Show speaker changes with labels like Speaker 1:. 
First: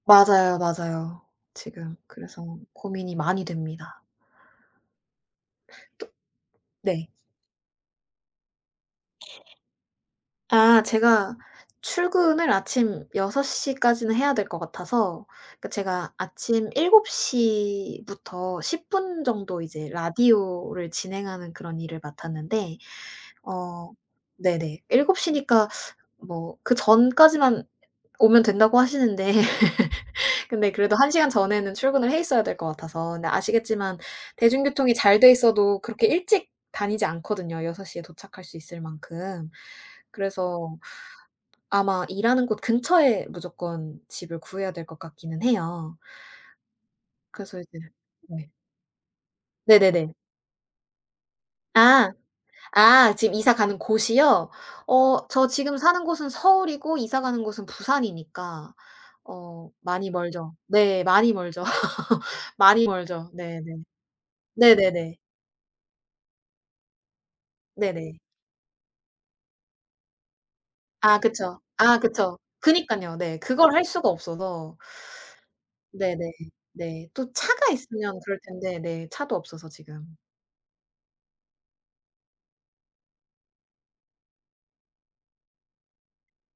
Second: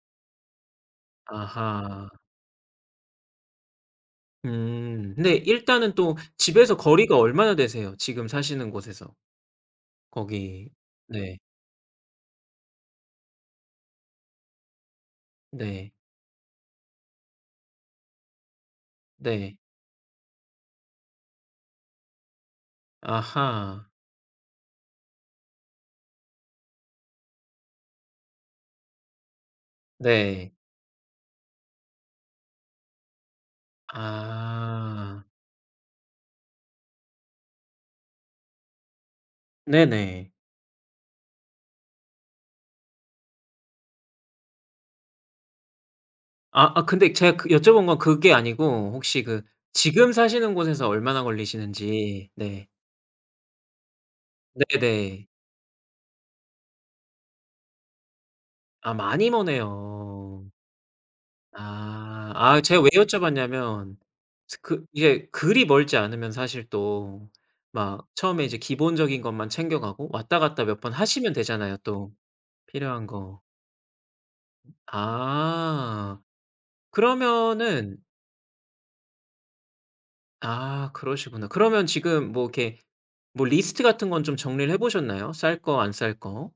Speaker 1: 맞아요, 맞아요. 지금
Speaker 2: 아하.
Speaker 1: 그래서 고민이 많이 됩니다.
Speaker 2: 음. 근데 일단은
Speaker 1: 또
Speaker 2: 또 집에서
Speaker 1: 네.
Speaker 2: 거리가 얼마나 되세요 지금 사시는 곳에서? 거기
Speaker 1: 아 제가
Speaker 2: 네.
Speaker 1: 출근을 아침 6:00 까지는 해야 될 것 같아서 그러니까
Speaker 2: 네.
Speaker 1: 제가 아침 7:00 부터 10 분
Speaker 2: 네.
Speaker 1: 정도 이제 라디오를 진행하는 그런 일을 맡았는데
Speaker 2: 아하.
Speaker 1: 어 네네 7:00 니까 뭐 그 전까지만 오면 된다고 하시는데
Speaker 2: 네.
Speaker 1: 근데 그래도 1 시간 전에는 출근을 해 있어야 될 것 같아서 근데 아시겠지만 대중교통이 잘
Speaker 2: 아.
Speaker 1: 돼 있어도 그렇게 일찍 다니지 않거든요 6:00 에 도착할 수 있을 만큼.
Speaker 2: 네네.
Speaker 1: 그래서 아마 일하는 곳 근처에 무조건 집을 구해야 될 것 같기는 해요.
Speaker 2: 아. 아 근데 제가 그
Speaker 1: 그래서 이제
Speaker 2: 여쭤본 건 그게
Speaker 1: 네.
Speaker 2: 아니고 혹시 그 지금
Speaker 1: 네네네.
Speaker 2: 사시는 곳에서 얼마나
Speaker 1: 아.
Speaker 2: 걸리시는지? 네.
Speaker 1: 아. 지금 이사 가는 곳이요? 어
Speaker 2: 네네.
Speaker 1: 저 지금 사는 곳은 서울이고 이사 가는 곳은 부산이니까
Speaker 2: 아 많이
Speaker 1: 어 많이
Speaker 2: 머네요.
Speaker 1: 멀죠. 네, 많이 멀죠.
Speaker 2: 아. 아 제가
Speaker 1: 많이
Speaker 2: 왜
Speaker 1: 멀죠. 네네.
Speaker 2: 여쭤봤냐면 스 그
Speaker 1: 네네네.
Speaker 2: 이게 그리 멀지 않으면 사실 또 막
Speaker 1: 네네.
Speaker 2: 처음에 이제 기본적인 것만 챙겨 가고 왔다 갔다 몇 번
Speaker 1: 아
Speaker 2: 하시면
Speaker 1: 그쵸.
Speaker 2: 되잖아요
Speaker 1: 아
Speaker 2: 또
Speaker 1: 그쵸.
Speaker 2: 필요한
Speaker 1: 그니깐요. 네.
Speaker 2: 거.
Speaker 1: 그걸 할 수가 없어서.
Speaker 2: 아
Speaker 1: 네네. 네. 또 차가
Speaker 2: 그러면은
Speaker 1: 있으면 그럴 텐데 네 차도 없어서 지금.
Speaker 2: 아 그러시구나. 그러면 지금 뭐 이렇게 뭐 리스트 같은 건 좀 정리를 해 보셨나요 쌀 거 안 쌀 거?